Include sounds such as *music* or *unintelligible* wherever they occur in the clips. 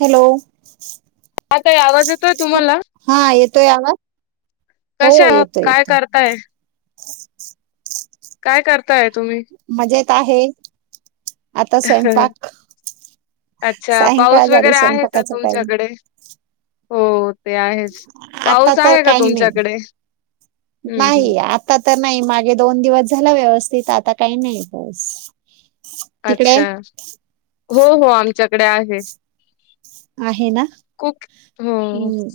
Hello! *inaudible* हा ताई आवाज येतोय तुम्हाला? हा येतोय आवाज? हो कशा आहात? येतोय काय येतोय. करताय? काय करताय तुम्ही? मजेत आहे. आता स्वयंपाक. अच्छा! सायंकाळ पाऊस झाली वगैरे आहे का स्वयंपाकाचा टाइम तुमच्याकडे? हो- ते आहेच आता पाऊस तर आहे का काही नाही तुमच्याकडे? हम् हम् नाही आता तर नाही मागे दोन दिवस झाला व्यवस्थित आता काही नाही पाऊस. तिकडे अच्छा! हो हो आमच्याकडे आहे. आहे ना कुक हम हम्म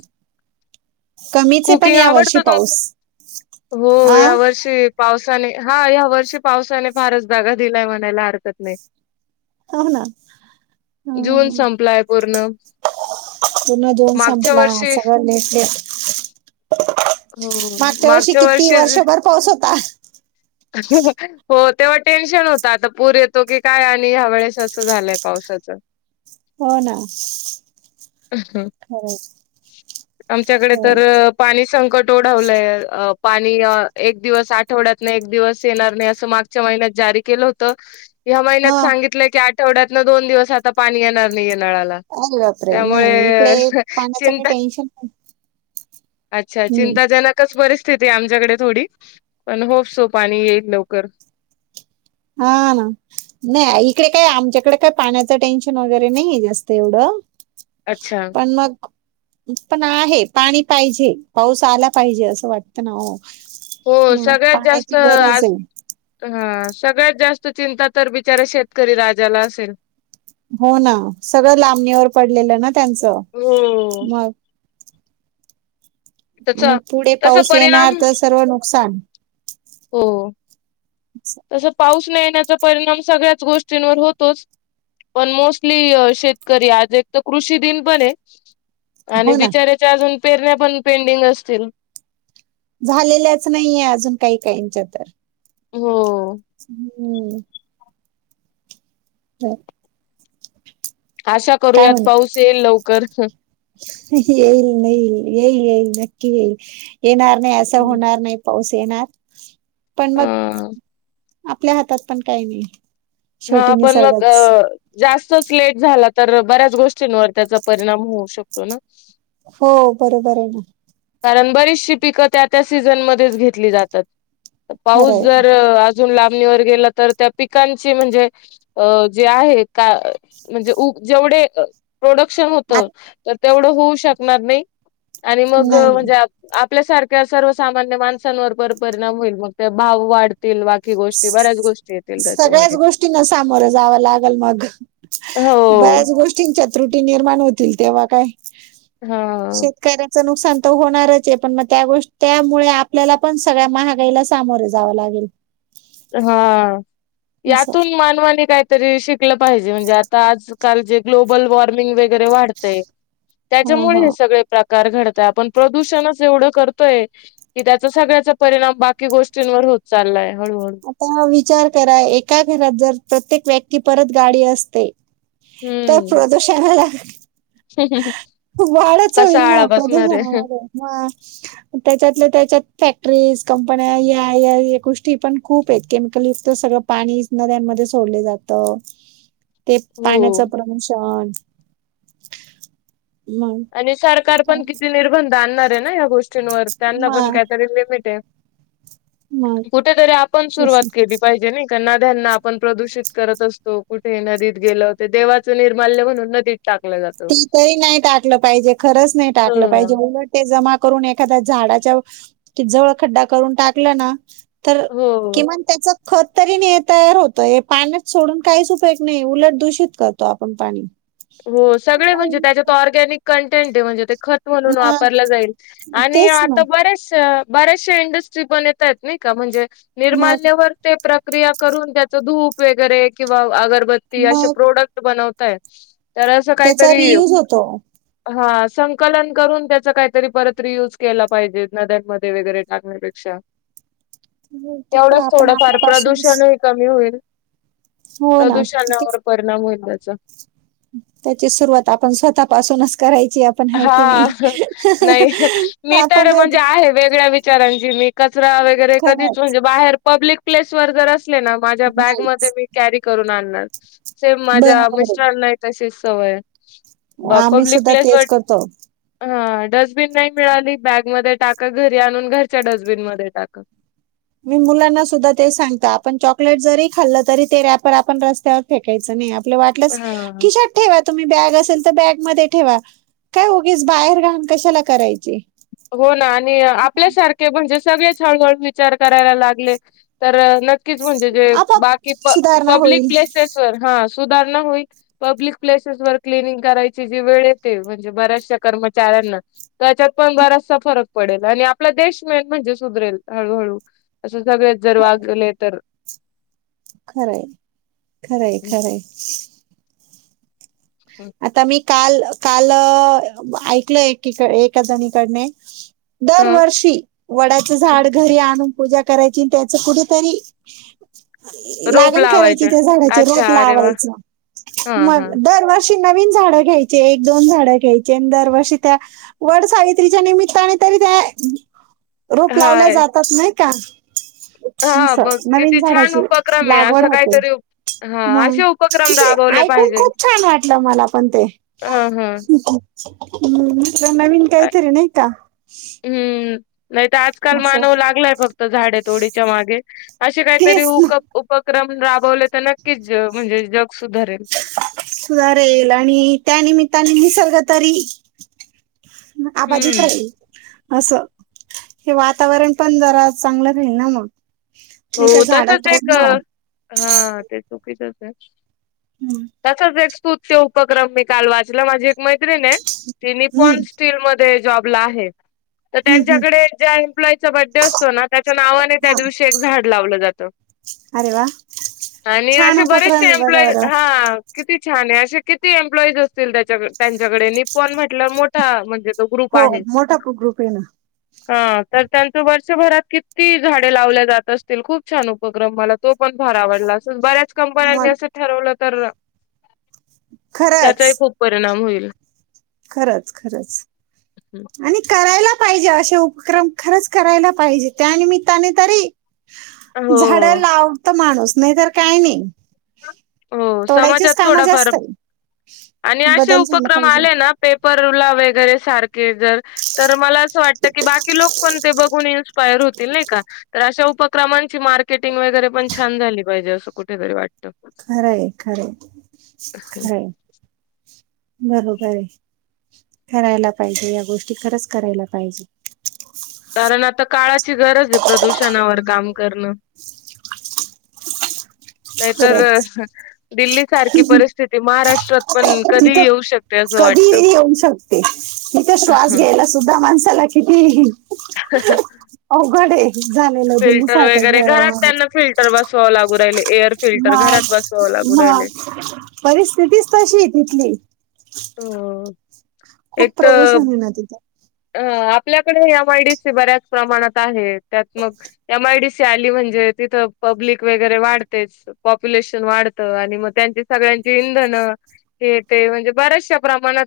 कमीच आहे पण कुकिंग या वर्षी आवडत पाऊस तुम्हाला? हो हा यावर्षी- पावसाने, हा या वर्षी पावसाने फारच धगा दिलाय म्हणायला हरकत नाही. हो ना जुन ह संपलाय पूर्ण. पूर्ण जुन मागच्या संपला, वर्षी सगळं लेट-लेट *inaudible* मागच्या वर्षी किती वर्षभर पाऊस होता? हो, तेव्हा टेन्शन होत, आता पूर येतो की काय, आणि या वेळेस असं झालंय पावसाचं. हो ना. खरंच आमच्याकडे तर खरंच पाणी संकट ओढवलंय. अ पाणी एक दिवस आठवड्यात एक दिवस येणार नाही. अस मागच्या महिन्यात जारी केलं होत. या हा महिन्यात सांगितलं की आठ आठवढ्यात ना दोन दिवस आता पाणी येणार नाही नळाला. अरे बापरे! नाही इकडे त्यामुळे पाण्याचं काही चिंता टेन्शन नाही अच्छा, हं. चिंताजनकच परिस्थिती आहे. आमच्याकडे थोडी, पण हो सो पाणी येईल लवकर. हा ना, नाही इकडे काय आमच्याकडे काही पाण्याचं टेन्शन वगैरे नाही जास्त एवढं अच्छा. पण मग पण आहे. पाणी पाहिजे, पाऊस आला पाहिजे असं वाटतं ना हो. हो, मग सगळ्यात जास्त पाण्याची गरज आज आहे. हा, सगळ्यात जास्त चिंता तर बिचऱ्या शेतकरी राजाला असेल. हो ना, सगळं लांबणीवर पडलेलं ना त्यांच हो. मग आणि त्याचा पुढे तसा पाऊस येणार परिणाम तर सर्व नुकसान. हो, तस पाऊस न येण्याचा परिणाम सगळ्याच गोष्टींवर होतोच. पण मोस्टली शेतकरी, आज एक तर कृषी दिन पण आहे. आणि हो ना. बिचऱ्याच्या अजून पेरण्या पण पेंडिंग नसतील. झालेल्याच नाहीये अजून काही काहीच्या तर. हो. हम्म. हो. आशा काय करूयात म्हणता? पाऊस येईल लवकर. येईल, नाहील येईल, येईल नक्की येईल, येणार नाही असं होणार नाही पाऊस येणार. पण मग अ आपल्या हातात पण काही नाही. हा शेवटी पण मग निसर्गच अ जास्तच लेट झाला तर बऱ्याच गोष्टींवर त्याचा परिणाम होऊ शकतो ना. हो बरोबर आहे ना. कारण बरीचशी पिकं त्या-त्या सीझन मध्येच घेतली जातात. पाऊस खरंय जर अजून लांबणीवर गेला तर त्या पिकां ची म्हणजे जे आहे का, म्हणजे ऊब जेवढे प्रोडक्शन होत. आ तर तेवढं होऊ शकणार नाही. आणि मग नाही म्हणजे आपल्यासारख्या सर्वसामान्य माणसांवर पण परिणाम होईल मग ते भाव वाढत तील बाकी गोष्टी बऱ्याच गोष्टी येतील त्याच्या माग. गोष्टी ना सामोर जाव लागेल मग, हो बऱ्याच गोष्टी तीनच्या त्रुटी निर्माण होतील तेव्हा काय? हा. शेतकऱ्यांचं नुकसान तर होणारच आहे. पण मग त्या गोष्ट त्यामुळे आपल्याला पण सगळ्या महागाईला सामोरे जावं लागेल. हा असं यातून मानवाने काय तरी शिकलं पाहिजे म्हणजे आता आजकाल जे ग्लोबल वॉर्मिंग वगैरे वाढतंय हा त्याच्यामुळे हा हे सगळे प्रकार घडताय आपण प्रदूषणच एवढं करतोय कि त्याचा सगळ्याचा परिणाम बाकी गोष्टींवर होत चाललाय हळूहळू तो विचार करा एका घरात जर प्रत्येक व्यक्ती परत गाडी असते तर हम्म प्रदूषणाला वाढच कसा होईल ना आळा बसणार आहे प्रदुषणामध्ये हा त्याच्यातल्या त्याच्यात फॅक्टरीज कंपन्या या या ये गोष्टी पण खूप आहेत केमिकल युक्त सगळं पाणी नद्यांमध्ये सोडले जातं ते हो. पाण्याचं प्रदूषण मग आणि सरकार पण किती निर्बंध आणणार आहे ना या गोष्टींवर त्यांना पण मग काहीतरी लिमिट आहे मग कुठेतरी आपण सुरुवात तसं. केली पाहिजे नाही त्या नद्यांना आपण प्रदूषित करत असतो, कुठे नदीत गेलो ते देवाचं निर्माल्य म्हणून नदीत टाकलं जात ते तरी नाही टाकलं पाहिजे खरंच नाही टाकलं पाहिजे हो उलट ते जमा करून एखाद्या झाडाच्या जवळ खड्डा करून टाकलं ना तर हो. किमान त्याच खत तरी ने तयार होत हे पाण्यात सोडून काहीच उपयोग नाही उलट दूषित करतो आपण पाणी. हो सगळे म्हणजे त्याच्यात ऑर्गॅनिक कंटेंट आहे म्हणजे ते खत म्हणून मग वापरलं जाईल आणि तेच ना आता मी बरेचश्या बऱ्याचशा इंडस्ट्री पण येत आहेत नाही का म्हणजे मग निर्माल्यावर ते प्रक्रिया करून त्याच धूप वगैरे किंवा अगरबत्ती असे मग प्रोडक्ट बनवताहेत तर असं त्याचा काहीतरी रियूज होतो हा संकलन करून त्याचा काहीतरी परत रियूज केला पाहिजे नद्यांमध्ये वगैरे टाकण्यापेक्षा ते काय एवढंच आपण थोडफार आपल्यापासून प्रदूषण कमी होईल. हो ना ते प्रदूषणावर परिणाम होईल त्याचा त्याची सुरुवात आपण स्वतः पासूनच करायची आपण आहे कि हा नाही नाही मी आपण तर म्हणजे आहे वेगळ्या विचारांची मी कचरा वगैरे कधीच खरंच म्हणजे बाहेर पब्लिक प्लेस वर जर असले ना माझ्या बॅग नाही मध्ये मी कॅरी करून आणणार सेम माझ्या बरोबर मिस्टरांना ही तशीच सवय आहे, आम्ही पब्लिक सुद्धा प्लेसवर *inaudible* हा डस्टबिन नाही मिळाली बॅगमध्ये टाका घरी आणून घरच्या डस्टबिन मध्ये टाका मी मुलांना सुद्धा ते सांगत आपण चॉकलेट जरी खाल्लं तरी ते रॅपर आपण रस्त्यावर फेकायचं नाही आपल्याला वाटलंच हा खिशात ठेवा तुम्ही बॅग असेल तर बॅगमध्ये ठेवा काय ऊगीस बाहेर घाण कशाला करायची. हो ना आणि आपल्यासारखे म्हणजे सगळेच हळूहळू विचार करायला लागले तर नक्कीच म्हणजे जे आपाप बाकी प सुधारणा पब्लिक होईल प्लेसेस सुधा हा सुधारणा होईल. पब्लिक प्लेसेस वर क्लिनिंग करायची जी वेळ येते म्हणजे बऱ्याचशा कर्मचाऱ्यांना त्याच्यात पण बराचसा फरक पडेल आणि आपला देश मेन म्हणजे सुधरेल हळूहळू असं सगळेच जर वागले तर खरंय खरंय खरंय आता मी काल काल ऐकल एकी एका जणीकडने हा. दरवर्षी वडाचं झाड घरी आणून पूजा करायची त्याच कुठेतरी रोप लागण करायची लावायचे त्या झाडाचे अच्छा रोप अरे वा लावायच हा हा मग दरवर्षी नवीन झाड घ्यायचे एक दोन झाड घ्यायचे दरवर्षी त्या वड सावित्रीच्या निमित्ताने तरी त्या रूप लावल्या हाय. जातात नाही का? नस हा बघ नवीन किती छान झाडाची उपक्रम आहे लागवड अशा होते. काहीतरी हा मग असे उपक्रम तिथ राबवले ऐकून पाहिजे. खूप छान वाटलं. मला पण ते, हां, हां. तर नवीन कायतर नाही का? हम् नाही तर आजकाल असं मानव लागलाय फक्त झाडे तोडीच्या मागे असे तेच ना काहीतरीऊक उपक्रम राबवले तर नक्कीच म्हणजे जग सुधारेल सुधारेल आणि त्यानिमित्ताने निसर्ग तरी आबाजी *unintelligible* हम्म का असं हे वातावरण पण जरा चांगलं राईल ना मग. हो नाही तर झाडं तसच एक तोडणं हा ते चुकीचच आहे हम्म तसच रू उपक्रम मी काल वाचला माझी एक मैत्रीिण आहे ति हम्म पन स्टील म ते जॉब ला आहे तर हम्म हम्म. त्यांच्याकडे ज्या एम्प्लॉईचा बड्डे असतो ना त्याच्या नावाने त्या हा दिवशी एक झाड लावलं जातं. अरे वा आणि छान असे उपक्रम बरेचसे आहे बघा एम्प्लॉई बरं हा किती छान आहे असे किती एम्प्लॉईज असतील त्याच्या त्यांच्याकडे नि पण म्हटलं मोठा म्हणजे तो ग्रुप हो आहे मोठा ग्रुप आहे ना हा तर त्यांच वर्षभरात किती झाडे लावल्या जातात असतील खूप छान उपक्रम मला तो पण फार आवडला अस बऱ्याच कंपन्यांनी मग असं ठरवलं तर खरंच त्याचाही खूप परिणाम होईल. खरंच खरंच. आणि करायला पाहिजे असे उपक्रम खरंच करायला पाहिजे त्यानिमित्ताने तरी हो. झाडाला आवडत माणूस नाहीतर काय नाही हो समाजात तोडायचीच कामं थोडाफार जास्त आहे आणि असे बदल झाला उपक्रम पाहिजे आले ना पेपर ला वगैरे सारखे जर तर मला असं वाटतं की बाकी लोक पण ते बघून इन्स्पायर होतील नाही का? तर अशा उपक्रमांची मार्केटिंग वगैरे पण छान झाली पाहिजे असं कुठेतरी वाटतं. खरं आहे खरं खरं आहे बरोबर आहे. ठरायला पाहिजे या गोष्टी खरंच करायला पाहिजे. कारण आता काळाची गरज आहे प्रदूषणावर काम करणं. नाहीतर खरंच दिल्ली सारखी परिस्थिती महाराष्ट्रात पण कधी तिथं येऊ शकत कधी येऊ शकते तीथ श्वास घ्यायला सुद्धा माणसाला किती *unintelligible* अवघड आहे झालेल दिल्ली सारख्या फेराव र बसवा लागू राहिले एअर फिल्टर घरात मग बसवां लागू म राहिले परिस्थितीच तशीये तिथली. हो एक खूप तर प्रदूषण होणार तिथं. अ आपल्याकडे एम आय डी सी बऱ्याच प्रमाणात आहे. त्यात मग. एम आयडी सी आली म्हणजे तिथं पब्लिक वगैरे वाढतेच. पॉप्युलेशन वाढतं. आणि मग त्यांची सगळ्यांची इंधन हे ते म्हणजे बऱ्याचशा प्रमाणात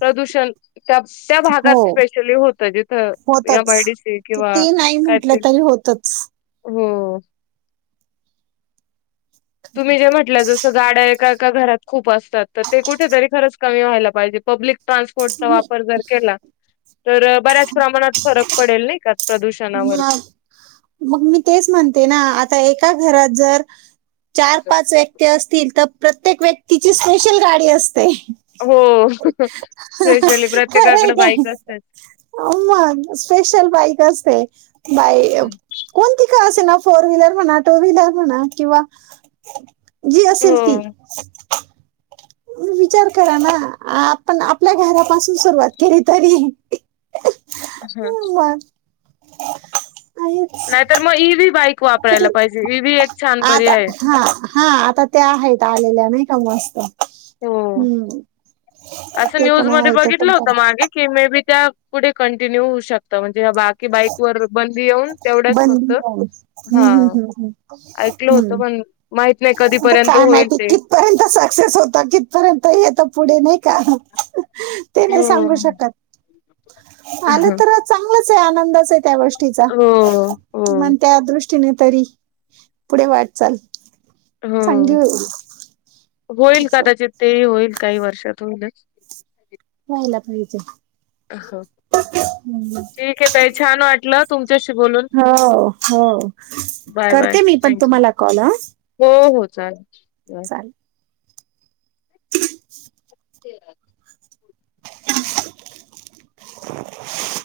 प्रदूषण त्या त्या भागात हो ते लई होत जिथ एम होतच आयडी सी किंवा किती नाही म्हटलं कायतरी तरी होतच हो तुम्ही जे म्हटल जस गाड्या एका एका घरात खूप असतात तर ते कुठेतरी खरच कमी व्हायला पाहिजे पब्लिक ट्रान्सपोर्टचा मी वापर जर केला तर बऱ्याच प्रमाणात फरक पडेल नाही का प्रदूषणावर मग मग मी तेच म्हणते ना आता एका घरात जर चार पाच व्यक्ती असतील, तर प्रत्येक व्यक्तीची स्पेशल गाडी असते. हो स्पेशली खरंय प्रत्येकाकडे काय बाईक असतेच. मग स्पेशल बाईक असते. बाई कोणती का असे ना फोर व्हीलर म्हणा टू व्हीलर म्हणा, किंवा जी असेल ती हो *inaudible* विचार करा ना आपण आपल्या घरापासून सुरुवात केली तरी *unintelligible* *unintelligible* आहेच नाही तर म ई व्ही बाईक कुठे वापरायला पाहिजे, इ व्ही एक छान आता पर्याय ये. हा हा आता त्या आहेत आलेल्या नाही का मस्त हो हम्म अस ते न्यूज पण मध्ये आहे तो बघितल पण होत कर मागे की मे बी त्या पुढे कंटिन्यू होऊ शकता, म्हणजे बाकी बाईक वर बं दि येऊन तेवढ्याच फक्त, बंदी आहे. हम्म, हा हम्म, हम्म, हम्म, ऐकल होतं हम्म. पण. माहित नाही कधीपर्यंत होईल ते पर्यंत सक्सेस होता, कितपर्यंत येत पुढे नायी का ते नाही हो. सांगू शकत. आलं ह तर चांगलंच आहे आनंदच आहे त्या गोष् ष्टीचा हो हो किमान त्या दृष्टीने तरी पुढे वाटचाल. हो *unintelligible* होईल, असं. कदाचित तेही होईल काही वर्षात होईलच व्हायला पाहिजे हम्म. ठीक ये ताई. छान वाटल हं तुमच्याशी बोलून हो हो बाय बाय करते मी पण थँक्यू तुम्हाला कॉल ह हो हो चालेल *inaudible* *inaudible* *unintelligible*